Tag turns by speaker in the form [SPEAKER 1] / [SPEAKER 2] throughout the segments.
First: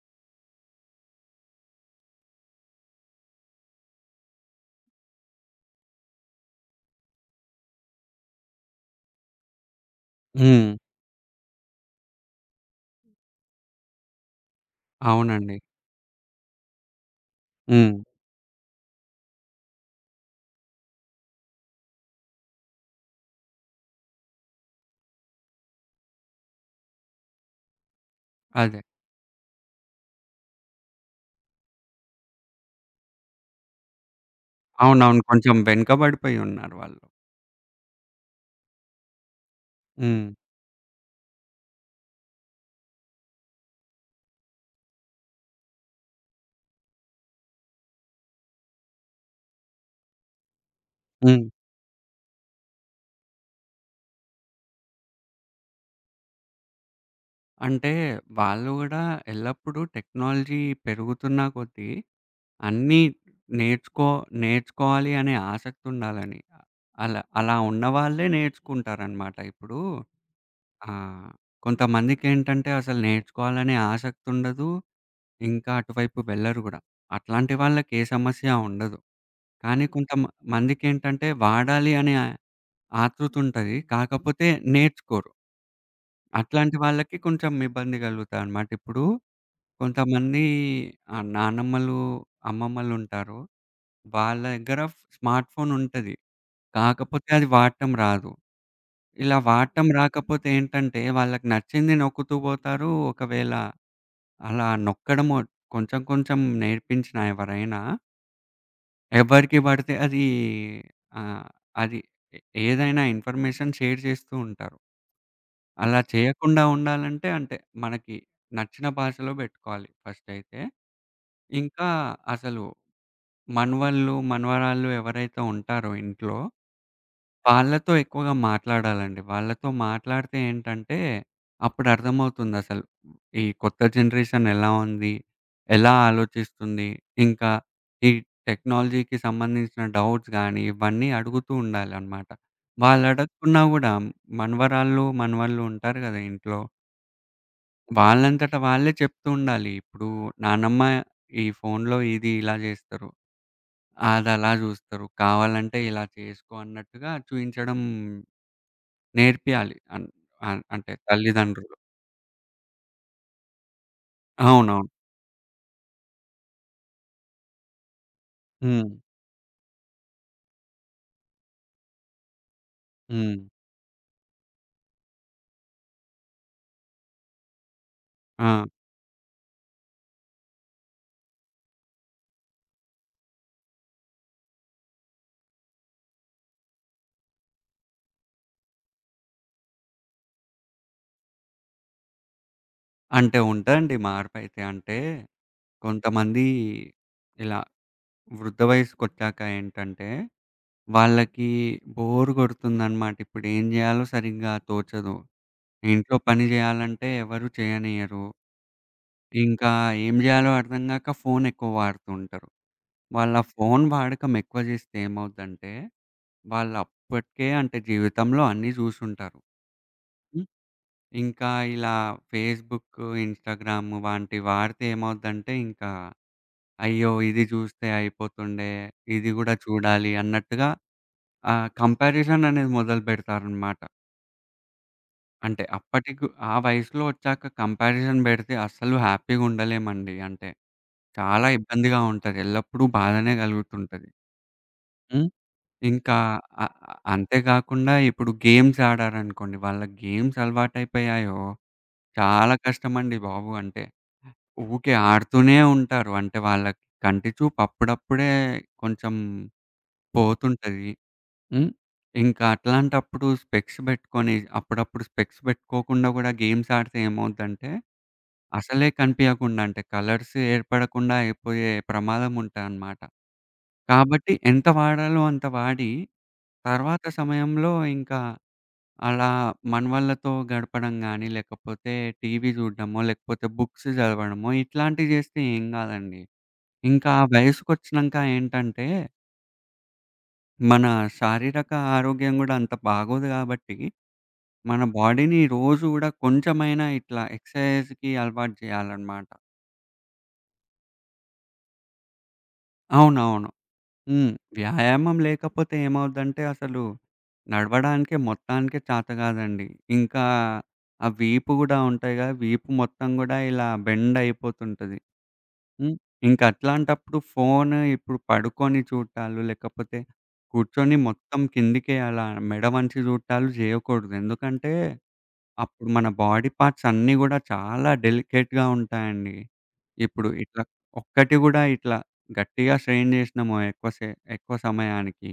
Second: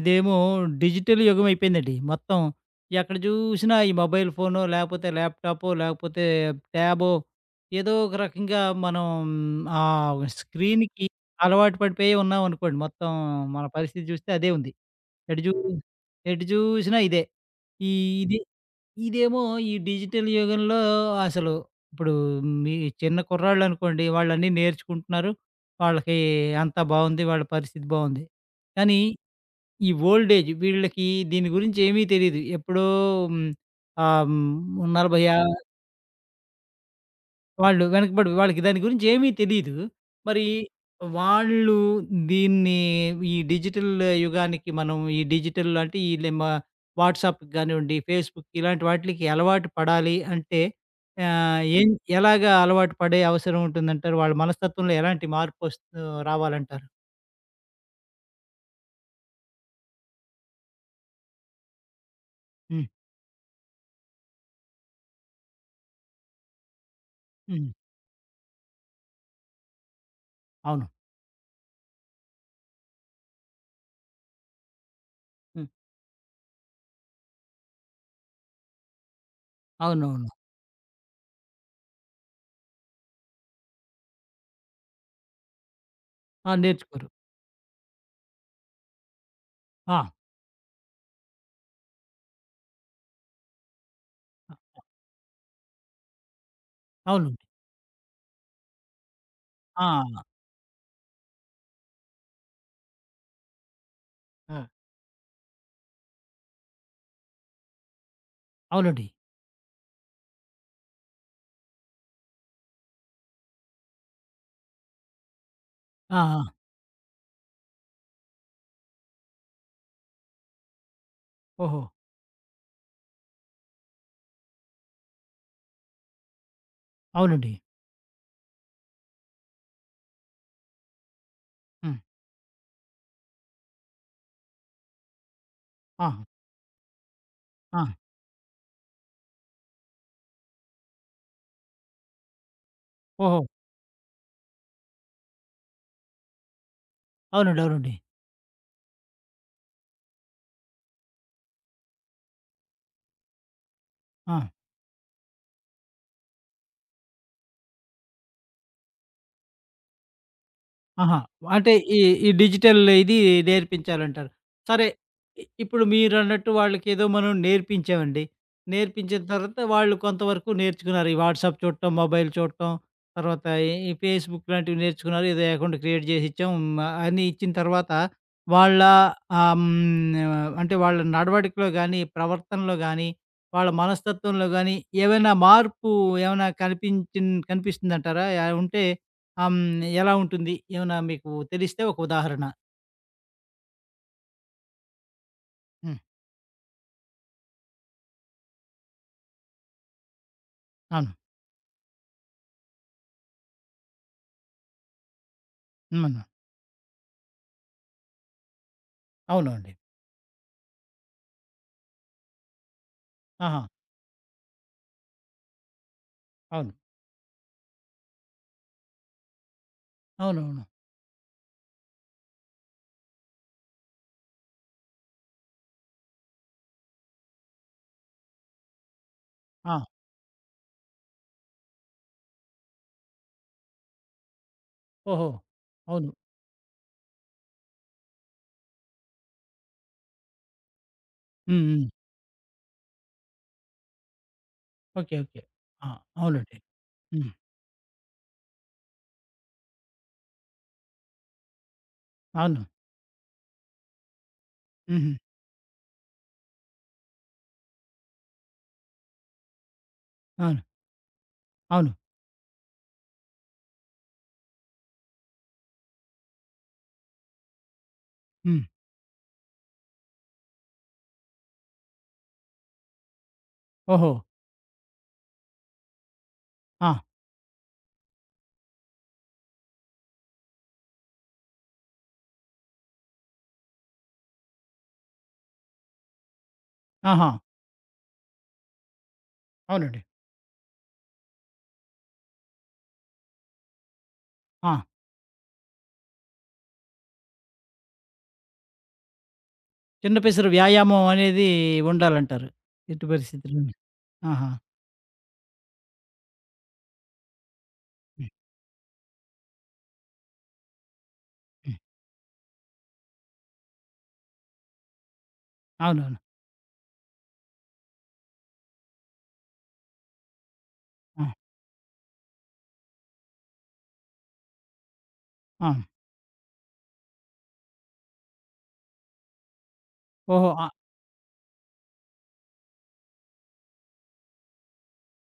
[SPEAKER 1] ఇదేమో డిజిటల్ యుగం అయిపోయిందండి. మొత్తం ఎక్కడ జూసినా ఈ మొబైల్ ఫోనో, లేపోతే ల్యాప్‌టాపో, లేకపోతే ట్యాబో ఏదో ఒక రకంగా మనం ఆ
[SPEAKER 2] హ్మ్.
[SPEAKER 1] స్క్రీన్‌కి అలవాటు పడిపోయి ఉన్నామనుకోండి. మొత్తం మన పరిస్థితి జూస్తే అదే ఉంది. ఎటు జూ
[SPEAKER 2] అవునండి.
[SPEAKER 1] ఎటు జూసినా ఇదే. ఈ
[SPEAKER 2] హ్మ్.
[SPEAKER 1] ఇది ఇదేమో ఈ డిజిటల్ యుగంలో అసలు ఇప్పుడు మీ చిన్న కుర్రాళ్ళనుకోండి, వాళ్ళన్నీ నేర్చుకుంటున్నారు. వాళ్ళకి అంతా బావుంది. వాళ్ళ పరిస్థితి బావుంది.
[SPEAKER 2] అదే.
[SPEAKER 1] కానీ ఈ ఓల్డ్ ఏజ్ వీళ్ళకి దీని గురించి ఏమీ తెలీదు. ఎప్పుడో హ్మ్, ఆహ్,
[SPEAKER 2] అవునవును.
[SPEAKER 1] 40
[SPEAKER 2] కొంచెం వెనుకబడిపోయి ఉన్నారు వాళ్ళు.
[SPEAKER 1] వాళ్ళు వెనకబడి, వాళ్ళకి దాని గురించి ఏమీ తెలీదు.
[SPEAKER 2] హ్మ్.
[SPEAKER 1] మరి వాళ్ళు దీన్ని, ఈ డిజిటల్ యుగానికి, మనం ఈ డిజిటల్ అంటే ఈ వాట్సాప్‌కి కానివ్వండి, ఫేస్‌బుక్ ఇలాంటి వాటిలకి అలవాటు పడాలి అంటే
[SPEAKER 2] హ్మ్.
[SPEAKER 1] ఆహ్, ఏం ఎలాగా అలవాటు పడే అవసరం ఉంటుందంటారు? వాళ్ళ మనస్తత్వంలో ఎలాంటి మార్పు రావాలంటారు?
[SPEAKER 2] అంటే వాళ్ళు గూడా ఎల్లప్పుడూ టెక్నాలజీ పెరుగుతున్న కొద్దీ
[SPEAKER 1] హ్మ్.
[SPEAKER 2] అన్నీ నేర్చుకో నేర్చుకోవాలి అనే ఆసక్తి ఉండాలని. అలా అలా
[SPEAKER 1] హ్మ్.
[SPEAKER 2] ఉన్నవాళ్ళే నేర్చుకుంటారనమాట. ఇప్పుడు
[SPEAKER 1] అవును.
[SPEAKER 2] ఆ! కొంతమందికేంటంటే అసలు నేర్చుకోవాలనే ఆసక్తి ఉండదు.
[SPEAKER 1] హ్మ్.
[SPEAKER 2] ఇంకా అటువైపు వెళ్లరు గూడా. అట్లాంటి వాళ్ళకి ఏ సమస్య ఉండదు. కానీ కొంత మ
[SPEAKER 1] అవునవును.
[SPEAKER 2] మందికేంటంటే వాడాలి అనే ఆతృతుంటది. కాకపోతే నేర్చుకోరు.
[SPEAKER 1] ఆ!
[SPEAKER 2] అట్లాంటి
[SPEAKER 1] నేర్చుకోరు.
[SPEAKER 2] వాళ్ళకి కొంచెం ఇబ్బంది కలుగుతాదనమాట. ఇప్పుడు
[SPEAKER 1] ఆ!
[SPEAKER 2] కొంతమంది నానమ్మలు, అమ్మమ్మలుంటారు. వాళ్ళ దగ్గర స్మార్ట్ ఫోన్ ఉంటది. కాకపోతే
[SPEAKER 1] అవునండి.
[SPEAKER 2] అది వాడటం రాదు. ఇలా వాడటం
[SPEAKER 1] ఆ!
[SPEAKER 2] రాకపోతే ఏంటంటే, వాళ్ళకి నచ్చింది నొక్కుతూ పోతారు. ఒకవేళ
[SPEAKER 1] ఆ!
[SPEAKER 2] అలా నొక్కడము కొంచెం కొంచెం నేర్పించినా ఎవరైనా,
[SPEAKER 1] అవునండి.
[SPEAKER 2] ఎవరికి పడితే అది ఆహ్, అది ఏదైనా ఇన్ఫర్మేషన్ షేర్ చేస్తూ ఉంటారు. అలా
[SPEAKER 1] ఆ! ఆ!
[SPEAKER 2] చేయకుండా ఉండాలంటే అంటే మనకి నచ్చిన భాషలో బెట్టుకోవాలి ఫస్టయితే.
[SPEAKER 1] ఓహో!
[SPEAKER 2] ఇంకా అసలు మనవళ్ళు, మనవరాళ్ళు ఎవరైతే ఉంటారో ఇంట్లో,
[SPEAKER 1] అవునండి.
[SPEAKER 2] వాళ్ళతో ఎక్కువగా మాట్లాడాలండి. వాళ్ళతో మాట్లాడితే ఏంటంటే,
[SPEAKER 1] హ్మ్.
[SPEAKER 2] అప్పుడర్థమవుతుందసలు. ఈ కొత్త జనరేషన్ ఎలా ఉంది? ఎలా
[SPEAKER 1] ఆహా!
[SPEAKER 2] ఆలోచిస్తుంది? ఇంకా
[SPEAKER 1] ఆ!
[SPEAKER 2] ఈ టెక్నాలజీకి సంబంధించిన డౌట్స్ గానీ, ఇవన్నీ అడుగుతూ ఉండాలనమాట.
[SPEAKER 1] ఓహో!
[SPEAKER 2] వాళ్ళడగకున్నా గూడా మనవరాళ్ళు, మనవళ్ళు ఉంటారు గదా ఇంట్లో.
[SPEAKER 1] అవునండి. అవునండి.
[SPEAKER 2] వాళ్ళంతట వాళ్ళే చెప్తూ ఉండాలి. ఇప్పుడు నానమ్మ ఈ ఫోనులో ఇది ఇలా జేస్తరు.
[SPEAKER 1] ఆ!
[SPEAKER 2] అదలా జూస్తరు. కావాలంటే ఇలా చేసుకో అన్నట్టుగా చూయించడం నేర్పియాలి. అన్ అన్ అంటే
[SPEAKER 1] ఆహా! అంటే
[SPEAKER 2] తల్లిదండ్రులు.
[SPEAKER 1] ఈ, ఈ డిజిటల్ ఇది నేర్పించాలంటారు.
[SPEAKER 2] అవునవును.
[SPEAKER 1] సరే, ఇప్పుడు మీరన్నట్టు వాళ్ళకేదో మనం నేర్పించామండి.
[SPEAKER 2] హ్మ్.
[SPEAKER 1] నేర్పించిన తర్వాత వాళ్ళు కొంతవరకు నేర్చుకున్నారు. ఈ వాట్సాప్ చూడటం, మొబైల్ చూడటం,
[SPEAKER 2] హ్మ్.
[SPEAKER 1] తర్వాత ఈ ఈ ఫేస్‌బుక్ లాంటివి నేర్చుకున్నారు. ఏదో అకౌంట్ క్రియేట్ చేసి ఇచ్చాం. అన్నీ ఇచ్చిన తర్వాత
[SPEAKER 2] ఆ!
[SPEAKER 1] వాళ్ళ ఆహ్, హ్మ్, అంటే వాళ్ళ నడవడికలో గానీ, ప్రవర్తనలో గానీ, వాళ్ళ మనస్తత్వంలో గానీ ఏవైనా మార్పు, ఏమైనా కనిపిస్తుందంటారా? ఉంటే ఆహ్, హ్మ్. ఎలా ఉంటుంది? ఏమైనా మీకు తెలిస్తే ఒక ఉదాహరణ?
[SPEAKER 2] అంటే ఉంటదండి మార్పయితే. అంటే
[SPEAKER 1] హ్మ్.
[SPEAKER 2] కొంతమంది ఇలా వృద్ధ వయసుకొచ్చాక ఏంటంటే,
[SPEAKER 1] అవును.
[SPEAKER 2] వాళ్ళకి బోర్ గొడుతుందనమాట. ఇప్పుడేం జేయాలో సరిగ్గా తోచదు. ఇంట్లో
[SPEAKER 1] హ్మ్.
[SPEAKER 2] పని జేయాలంటే ఎవరు చేయనియ్యరు. ఇంకా
[SPEAKER 1] అవునండి.
[SPEAKER 2] ఏం జేయాలో అర్థం గాక ఫోన్ ఎక్కువ వాడుతూ ఉంటారు. వాళ్ళ
[SPEAKER 1] ఆహా!
[SPEAKER 2] ఫోన్ వాడకం ఎక్కువ జేస్తే ఏమవుద్దంటే,
[SPEAKER 1] అవును.
[SPEAKER 2] వాళ్ళు అప్పటికే అంటే జీవితంలో అన్నీ జూసుంటారు. హ్మ్.
[SPEAKER 1] అవునవును.
[SPEAKER 2] ఇంకా ఇలా ఫేస్‌బుక్, ఇన్‌స్టాగ్రామ్ వంటి వాడితే ఏమవుద్దంటే ఇంకా అయ్యో! ఇది జూస్తే అయిపోతుండే, ఇది గూడా
[SPEAKER 1] ఆ!
[SPEAKER 2] చూడాలి అన్నట్టుగా కంపారిజన్ అనేది మొదలుపెడతారనమాట.
[SPEAKER 1] ఓహో!
[SPEAKER 2] అంటే
[SPEAKER 1] అవును.
[SPEAKER 2] అప్పటికి ఆ వయసులో ఒచ్చాక కంపారిజన్ బెడితే అస్సలు హ్యాపీ‌గుండలేమండి. అంటే చాలా
[SPEAKER 1] హ్మ్. హ్మ్.
[SPEAKER 2] ఇబ్బందిగా ఉంటది. ఎల్లప్పుడూ బాధనే కలుగుతుంటది.
[SPEAKER 1] ఓకే.
[SPEAKER 2] హ్మ్.
[SPEAKER 1] ఓకే. ఆ!
[SPEAKER 2] ఇంకా
[SPEAKER 1] అవునండి.
[SPEAKER 2] అ అ
[SPEAKER 1] హ్మ్.
[SPEAKER 2] అంతేగాకుండా ఇప్పుడు గేమ్స్ ఆడారనుకోండి. వాళ్ళకి గేమ్స్ అలవాటైపోయాయో చాలా
[SPEAKER 1] అవును.
[SPEAKER 2] కష్టమండి బాబు. అంటే ఊకే
[SPEAKER 1] హుహు.
[SPEAKER 2] ఆడుతూనే ఉంటారు. అంటే వాళ్ళకి కంటి చూపు అప్పుడప్పుడే కొంచెం
[SPEAKER 1] అవును.
[SPEAKER 2] పోతుంటది. హ్మ్.
[SPEAKER 1] అవును.
[SPEAKER 2] ఇంకా అట్లాంటప్పుడు స్పెక్స్ పెట్టుకొని అప్పుడప్పుడు స్పెక్స్ పెట్టుకోకుండా కూడా గేమ్స్ ఆడితే ఏమవుద్దంటే
[SPEAKER 1] హ్మ్.
[SPEAKER 2] అసలే కనిపియకుండా అంటే కలర్స్ ఏర్పడకుండా అయిపోయే ప్రమాదం ఉంటాదన్నమాట.
[SPEAKER 1] ఓహో!
[SPEAKER 2] కాబట్టి ఎంత వాడాలో అంత వాడి,
[SPEAKER 1] ఆ!
[SPEAKER 2] తర్వాత సమయంలో ఇంకా అలా మనవళ్ళతో గడపడం గానీ, లేకపోతే టీవీ చూడడమో, లేకపోతే బుక్స్ చదవడమో ఇట్లాంటివి చేస్తే ఏం కాదండి. ఇంకా ఆ
[SPEAKER 1] ఆహా!
[SPEAKER 2] వయసుకొచ్చినంక ఏంటంటే,
[SPEAKER 1] అవునండి.
[SPEAKER 2] మన శారీరక ఆరోగ్యం గూడా అంత బాగోదు కాబట్టి, మన
[SPEAKER 1] ఆ!
[SPEAKER 2] బాడీని రోజు గూడా కొంచెమైనా ఇట్లా ఎక్సర్‌సైజ్‌కి అలవాటు చేయాలన్నమాట.
[SPEAKER 1] చిన్న పెసరు వ్యాయామం అనేది ఉండాలంటారు. ఎట్టి
[SPEAKER 2] అవునవును.
[SPEAKER 1] పరిస్థితుల్లోను.
[SPEAKER 2] హ్మ్.
[SPEAKER 1] ఆహా!
[SPEAKER 2] వ్యాయామం లేకపోతే ఏమవుద్దంటే అసలు నడవడానికే
[SPEAKER 1] హ్మ్.
[SPEAKER 2] మొత్తానికే చాత కాదండి. ఇంకా ఆ వీపు గూడా
[SPEAKER 1] హ్మ్.
[SPEAKER 2] ఉంటాయి గదా! వీపు మొత్తం గూడా ఇలా బెండ్ అయిపోతుంటది. హ్మ్.
[SPEAKER 1] అవునవును.
[SPEAKER 2] ఇంక అట్లాంటప్పుడు ఫోను ఇప్పుడు పడుకొని చూట్టాలు, లేకపోతే కూర్చొని
[SPEAKER 1] ఆ!
[SPEAKER 2] మొత్తం కిందికే అలా మెడ వంచి చూట్టాలు జేయకూడదు. ఎందుకంటే
[SPEAKER 1] ఆ!
[SPEAKER 2] అప్పుడు మన బాడీ పార్ట్స్ అన్నీ గూడా చాలా డెలికేట్‌గా ఉంటాయండి. ఇప్పుడు
[SPEAKER 1] ఓహో!
[SPEAKER 2] ఇట్లా
[SPEAKER 1] ఆ!
[SPEAKER 2] ఒక్కటి గూడా ఇట్లా గట్టిగా స్ట్రెయిన్ జేసినామో ఎక్కువ సమయానికి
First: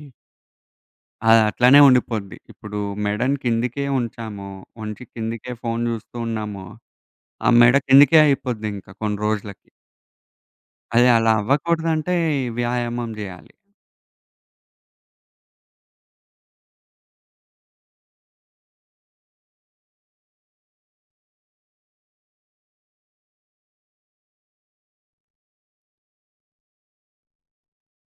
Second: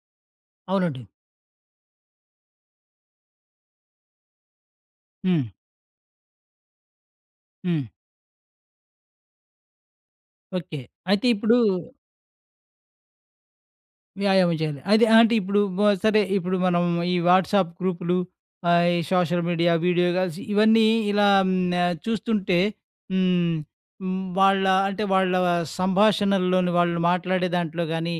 [SPEAKER 1] అవునండి.
[SPEAKER 2] అది అట్లనే ఉండిపోద్ది. ఇప్పుడు మెడని కిందికే ఉంచామో, ఉంచి
[SPEAKER 1] హ్మ్.
[SPEAKER 2] కిందికే ఫోను జూస్తూ ఉన్నామో, ఆ మెడ
[SPEAKER 1] హ్మ్.
[SPEAKER 2] కిందికే అయిపోద్దింక కొన్ని రోజులకి.
[SPEAKER 1] ఓకే.
[SPEAKER 2] అది
[SPEAKER 1] అయితే
[SPEAKER 2] అలా
[SPEAKER 1] ఇప్పుడు
[SPEAKER 2] అవ్వకూడదంటే ఈ వ్యాయామం జేయాలి.
[SPEAKER 1] వ్యాయామం చేయాలి. అది అంటే ఇప్పుడు మ సరే ఇప్పుడు మనం ఈ వాట్సాప్ గ్రూపులు, ఈ సోషల్ మీడియా, వీడియో కాల్స్ ఇవన్నీ ఇలా చూస్తుంటే, హ్మ్, హ్మ్, వాళ్ళ సంభాషణల్లోని వాళ్ళు మాట్లాడే దాంట్లో గానీ,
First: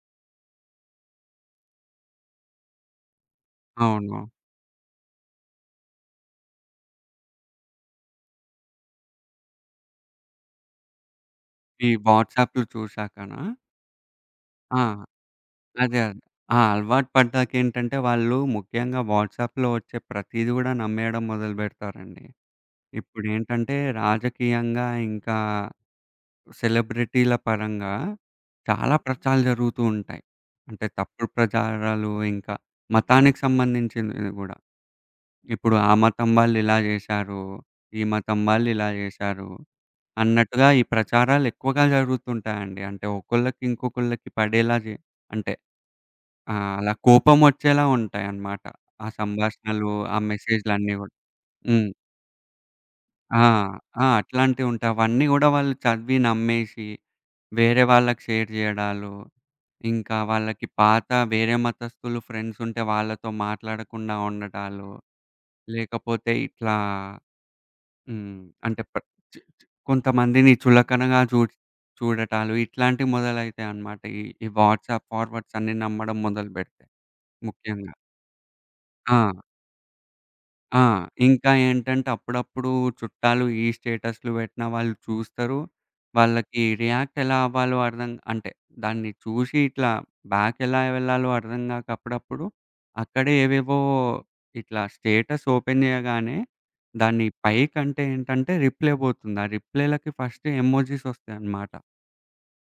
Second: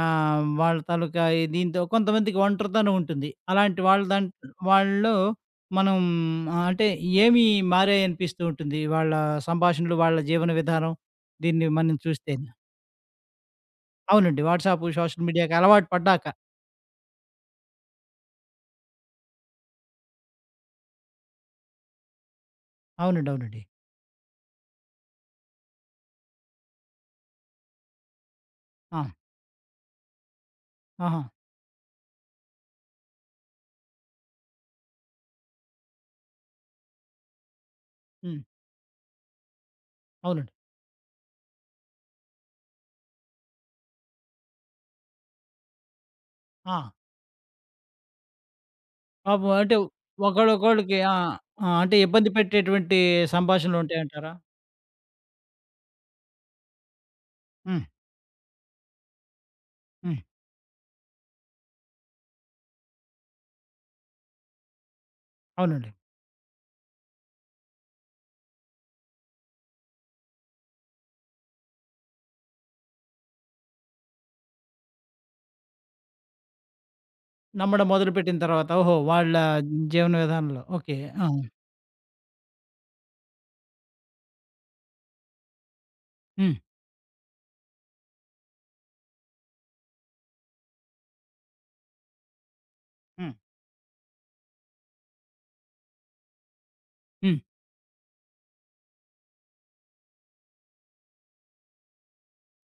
[SPEAKER 1] వాళ్ళ తాలూకా ఈ దీంతో కొంతమందికి ఒంటరితనం ఉంటుంది. అలాంటి వాళ్ళ
[SPEAKER 2] అవును.
[SPEAKER 1] వాళ్ళలో మనం అంటే ఏమి మారాయనిపిస్తూ ఉంటుంది. వాళ్ళ సంభాషణలు, వాళ్ళ జీవన విధానం దీన్ని
[SPEAKER 2] ఈ
[SPEAKER 1] మనం చూస్తేను.
[SPEAKER 2] వాట్సాప్‌లు చూసాకనా?
[SPEAKER 1] అవునండి.
[SPEAKER 2] ఆ!
[SPEAKER 1] వాట్సాపు, సోషల్ మీడియాకి అలవాటు
[SPEAKER 2] అదే.
[SPEAKER 1] పడ్డాక.
[SPEAKER 2] ఆ! అలవాటు పడ్డాకేంటంటే వాళ్ళు ముఖ్యంగా వాట్సాప్‌లో వచ్చే ప్రతీది గూడా నమ్మేయడం మొదలుపెడతారండి.
[SPEAKER 1] అవునండి. అవునండి.
[SPEAKER 2] ఇప్పుడేంటంటే రాజకీయంగా, ఇంకా సెలబ్రిటీల పరంగా చాలా
[SPEAKER 1] ఆ!
[SPEAKER 2] ప్రచారాలు జరుగుతూ ఉంటాయి. అంటే
[SPEAKER 1] ఆహా!
[SPEAKER 2] తప్పుడు ప్రచారాలు ఇంకా మతానికి సంబంధించినవి గూడా. ఇప్పుడు ఆ మతం వాళ్ళు ఇలా జేశారు, ఈ మతం
[SPEAKER 1] హ్మ్.
[SPEAKER 2] వాళ్ళు ఇలా జేశారు
[SPEAKER 1] అవునండి.
[SPEAKER 2] అన్నట్టుగా ఈ ప్రచారాలు ఎక్కువగా జరుగుతుంటాయండి. అంటే ఒకళ్ళకి ఇంకొకళ్ళకి పడేలా అంటే ఆ! అలా
[SPEAKER 1] ఆ!
[SPEAKER 2] కోపమొచ్చేలా ఉంటాయన్నమాట. ఆ
[SPEAKER 1] పాపం, అంటే
[SPEAKER 2] సంభాషణలు, ఆ మెసేజ్‌లన్నీ
[SPEAKER 1] ఒకళ్ళకొకళ్ళకి
[SPEAKER 2] గూడా.
[SPEAKER 1] ఆ! ఆ!
[SPEAKER 2] హ్మ్.
[SPEAKER 1] అంటే ఇబ్బంది పెట్టేటువంటి
[SPEAKER 2] ఆ!
[SPEAKER 1] సంభాషణలు
[SPEAKER 2] ఆ!
[SPEAKER 1] ఉంటాయంటారా?
[SPEAKER 2] అట్లాంటివుంటాయి. అవన్నీ గూడా వాళ్ళు చదివి నమ్మేసి,
[SPEAKER 1] హ్మ్.
[SPEAKER 2] వేరే వాళ్ళకి షేర్ జేయడాలు, ఇంకా
[SPEAKER 1] హ్మ్.
[SPEAKER 2] వాళ్ళకి వేరే మతస్థులు ఫ్రెండ్సుంటే వాళ్ళతో మాట్లాడకుండా ఉండడాలు,
[SPEAKER 1] అవునండి.
[SPEAKER 2] లేకపోతే ఇట్లా హ్మ్. అంటే ప్ర చి చి కొంతమందిని చులకనగా చూడటాలు, ఇట్లాంటివి మొదలైతాయన్నమాట. ఈ ఈ వాట్సాప్ ఫార్వర్డ్స్ అన్నీ నమ్మడం మొదలుపెడితే
[SPEAKER 1] నమ్మడం
[SPEAKER 2] ముఖ్యంగా.
[SPEAKER 1] మొదలుపెట్టిన తర్వాత, ఓహో,
[SPEAKER 2] ఆ!
[SPEAKER 1] వాళ్ళ జీవన విధానంలో.
[SPEAKER 2] ఆ!
[SPEAKER 1] ఓకే. ఆ!
[SPEAKER 2] ఇంకా ఏంటంటే అప్పుడప్పుడు చుట్టాలు ఈ స్టేటస్‌లు పెట్టిన వాళ్ళు చూస్తారు.
[SPEAKER 1] హ్మ్.
[SPEAKER 2] వాళ్ళకి రియాక్ట్ ఎలా అవ్వాలో అర్థం అంటే దాన్ని చూసి ఇట్లా బ్యాక్ ఎలా వెళ్ళాలో అర్థం గాక అప్పుడప్పుడు అక్కడే
[SPEAKER 1] హ్మ్.
[SPEAKER 2] ఏవేవో ఇట్లా స్టేటస్ ఓపెన్ చేయగానే దాన్ని
[SPEAKER 1] హ్మ్.
[SPEAKER 2] పైకంటే ఏంటంటే రిప్లై పోతుంది. ఆ రిప్లైలకి ఫస్ట్ ఎమోజిస్ వస్తాయన్నమాట.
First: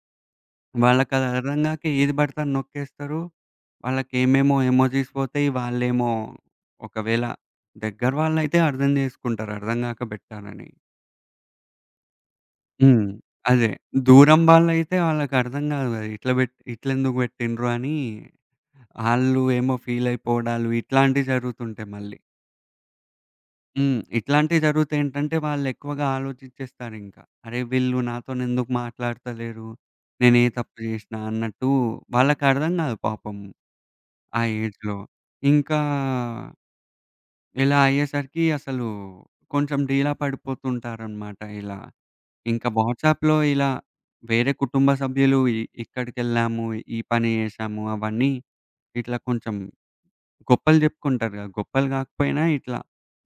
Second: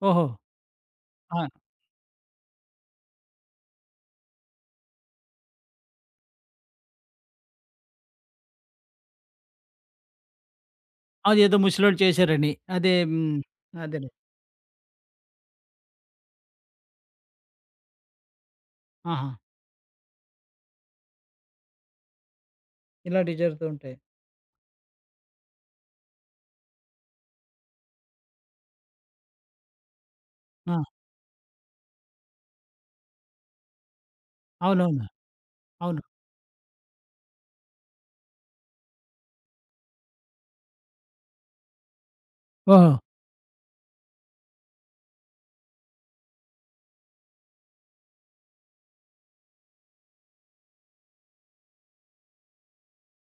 [SPEAKER 1] ఓహో!
[SPEAKER 2] వాళ్ళకది
[SPEAKER 1] ఆ!
[SPEAKER 2] అర్థం గాక ఏది బడితే అది నొక్కేస్తారు. వాళ్ళకేమేమో ఎమోజీస్ పోతాయి. వాళ్ళేమో ఒకవేళ దగ్గర వాళ్ళైతే అర్థం జేసుకుంటారు అర్థం గాక బెట్టానని.
[SPEAKER 1] అదేదో ముసలోళ్ళు చేశారని. అదే.
[SPEAKER 2] హ్మ్.
[SPEAKER 1] హ్మ్.
[SPEAKER 2] అదే.
[SPEAKER 1] అదేలే.
[SPEAKER 2] దూరం వాళ్ళైతే వాళ్ళకర్థం గాదు గదా! ఇట్లా ఇట్లెందుకు బెట్టిండ్రు అని
[SPEAKER 1] ఆహా!
[SPEAKER 2] ఆళ్ళు ఏమో ఫీలయిపోవడాలు ఇట్లాంటివి జరుగుతుంటాయి మళ్ళీ.
[SPEAKER 1] ఇలాంటివి జరుగుతూ ఉంటాయి.
[SPEAKER 2] హ్మ్. ఇట్లాంటివి జరుగుతే ఏంటంటే వాళ్ళెక్కువగా ఆలోచించేస్తారింక. అరే! వీళ్ళు నాతోనెందుకు మాట్లాడతలేరు? నేనే తప్పు
[SPEAKER 1] ఆ!
[SPEAKER 2] జేసినా అన్నట్టు వాళ్ళకర్థం గాదు పాపం. ఆ ఏజ్‌లో.
[SPEAKER 1] అవునవును.
[SPEAKER 2] ఇంకా
[SPEAKER 1] అవును.
[SPEAKER 2] ఇలా అయ్యేసరికి అసలు కొంచెం డీలా పడిపోతుంటారనమాట ఇలా. ఇంకా
[SPEAKER 1] ఓహో!
[SPEAKER 2] వాట్సాప్‌లో ఇలా వేరే కుటుంబ సభ్యులు ఇక్కడికెళ్ళాము, ఈ పని చేశాము అవన్నీ ఇట్లా కొంచెం గొప్పలు చెప్పుకుంటారు కదా! గొప్పలు కాకపోయినా ఇట్లా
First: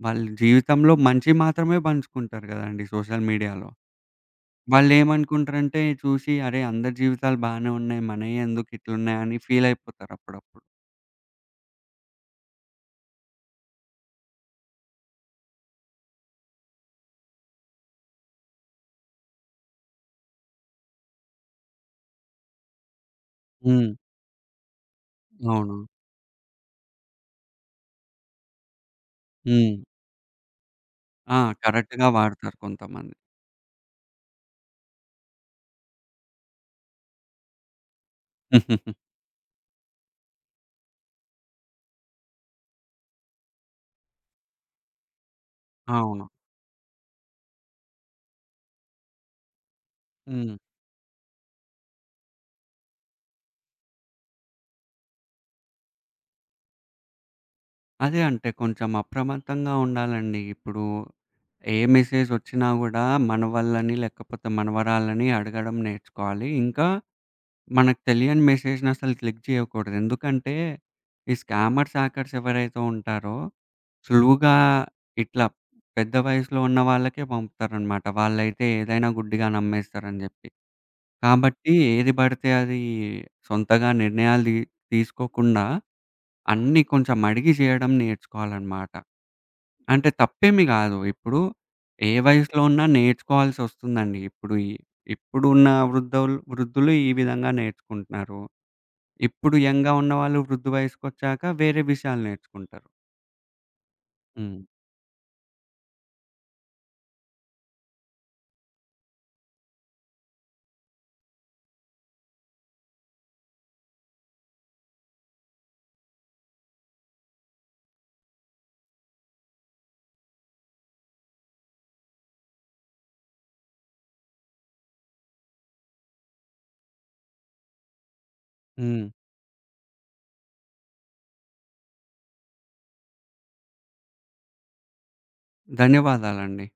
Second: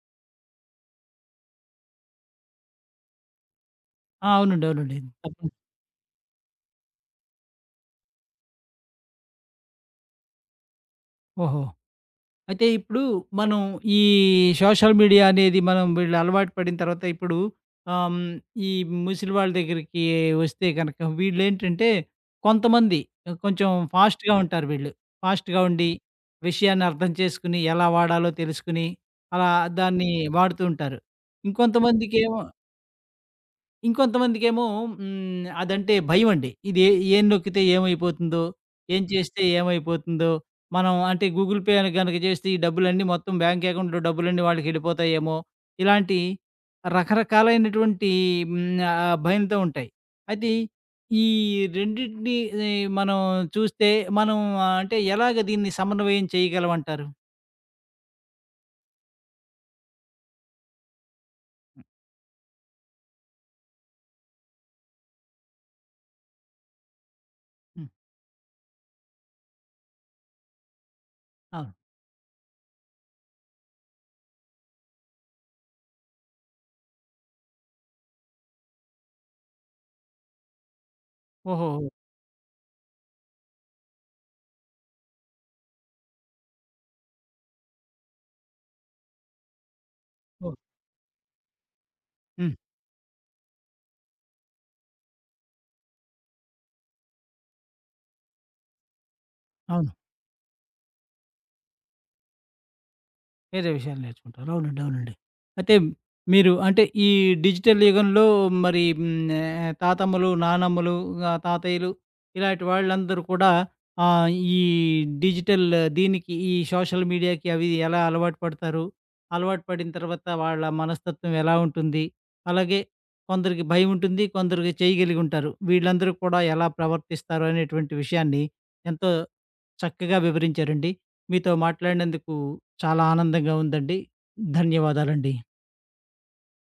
[SPEAKER 2] వాళ్ళ జీవితంలో మంచి మాత్రమే పంచుకుంటారు కదండీ సోషల్ మీడియాలో.
[SPEAKER 1] ఆ! అవునండి. అవునండి. తప్పని
[SPEAKER 2] వాళ్ళేమనుకుంటారంటే చూసి అరే! అందరి జీవితాలు బానే ఉన్నాయి. మనయి ఎందుకు ఇట్లున్నాయని ఫీల్ అయిపోతారు అప్పుడప్పుడు.
[SPEAKER 1] ఓహో! అయితే ఇప్పుడు మనం ఈ సోషల్ మీడియా అనేది, మనం వీళ్ళు అలవాటు పడిన తర్వాత, ఇప్పుడు ఆమ్, ఈ ముసలి వాళ్ళ దగ్గరికి వస్తే కనుక, వీళ్ళు ఏంటంటే కొంతమంది కొంచెం
[SPEAKER 2] హ్మ్.
[SPEAKER 1] ఫాస్ట్‌గా ఉంటారు వీళ్ళు. ఫాస్ట్‌గా
[SPEAKER 2] అవును.
[SPEAKER 1] ఉండి విషయాన్ని అర్థం చేసుకుని, ఎలా వాడాలో తెలుసుకుని, అలా
[SPEAKER 2] హ్మ్.
[SPEAKER 1] దాన్ని వాడుతూ ఉంటారు.
[SPEAKER 2] ఆ! కరెక్ట్‌గా
[SPEAKER 1] ఇంకొంతమందికేమో
[SPEAKER 2] వాడతారు కొంతమంది.
[SPEAKER 1] ఇంకొంతమందికేమో అదంటే భయమండి. ఇది ఏం నొక్కితే ఏమైపోతుందో? ఏం చేస్తే ఏమైపోతుందో? మనం అంటే గూగుల్ పే గనక చేస్తే ఈ డబ్బులన్నీ, మొత్తం బ్యాంక్ అకౌంట్‌లో డబ్బులన్నీ వాళ్ళకెళ్ళిపోతాయేమో? ఇలాంటి
[SPEAKER 2] అవును.
[SPEAKER 1] రకరకాలైనటువంటి హ్మ్. భయంతో ఉంటాయి. అయితే
[SPEAKER 2] హ్మ్.
[SPEAKER 1] ఈ రెండిటిని మనం చూస్తే, మనం అంటే ఎలాగ దీన్ని సమన్వయం చేయగలమంటారు?
[SPEAKER 2] అదే అంటే కొంచెం అప్రమత్తంగా ఉండాలండి. ఇప్పుడు ఏ మెసేజ్ వచ్చినా గూడా మనవళ్ళని లేకపోతే మనవరాళ్ళని అడగడం నేర్చుకోవాలి. ఇంకా
[SPEAKER 1] హ్మ్.
[SPEAKER 2] మనకు తెలియని మెసేజ్‌ని అసలు క్లిక్ చేయకూడదు. ఎందుకంటే ఈ
[SPEAKER 1] అవును.
[SPEAKER 2] స్కామర్స్, హ్యాకర్స్ ఎవరైతే ఉంటారో సులువుగా ఇట్లా పెద్ద వయసులో ఉన్న వాళ్ళకే పంపుతారనమాట. వాళ్ళైతే ఏదైనా గుడ్డిగా నమ్మేస్తారని జెప్పి. కాబట్టి
[SPEAKER 1] ఓహోహో!
[SPEAKER 2] ఏది పడితే అది సొంతగా నిర్ణయాలు తీసుకోకుండా అన్నీ కొంచెం అడిగి చేయడం నేర్చుకోవాలనమాట. అంటే
[SPEAKER 1] ఓహ్!
[SPEAKER 2] తప్పేమి గాదు. ఇప్పుడు ఏ
[SPEAKER 1] హ్మ్.
[SPEAKER 2] వయసులో ఉన్నా నేర్చుకోవాల్సొస్తుందండి. ఇప్పుడు ఈ ఇప్పుడున్న వృద్ధోల్ వృద్ధులు వృద్ధులు ఈ విధంగా నేర్చుకుంటున్నారు. ఇప్పుడు యంగ్‌గా
[SPEAKER 1] అవును.
[SPEAKER 2] ఉన్నవాళ్ళు వృద్ధు వయసుకొచ్చాక వేరే విషయాలు నేర్చుకుంటారు.
[SPEAKER 1] వేరే విషయాలు నేర్చుకుంటారు.
[SPEAKER 2] హ్మ్.
[SPEAKER 1] అవునండి. అవునండి. అయితే మీరు అంటే ఈ డిజిటల్ యుగంలో మరి తాతమ్మలు, నానమ్మలు, తాతయ్యలు ఇలాంటి వాళ్ళందరూ కూడా ఆహ్, ఈ డిజిటల్ దీనికి, ఈ సోషల్ మీడియాకి అవి ఎలా అలవాటు పడతారు? అలవాటు పడిన తర్వాత వాళ్ళ మనస్తత్వం ఎలా ఉంటుంది? అలాగే కొందరికి భయం ఉంటుంది, కొందరికి చేయగలిగి ఉంటారు. వీళ్ళందరూ కూడా ఎలా ప్రవర్తిస్తారు అనేటువంటి విషయాన్ని
[SPEAKER 2] హ్మ్.
[SPEAKER 1] ఎంతో చక్కగా వివరించారండి. మీతో మాట్లాడినందుకు చాలా ఆనందంగా ఉందండి. ధన్యవాదాలండి.
[SPEAKER 2] ధన్యవాదాలండి.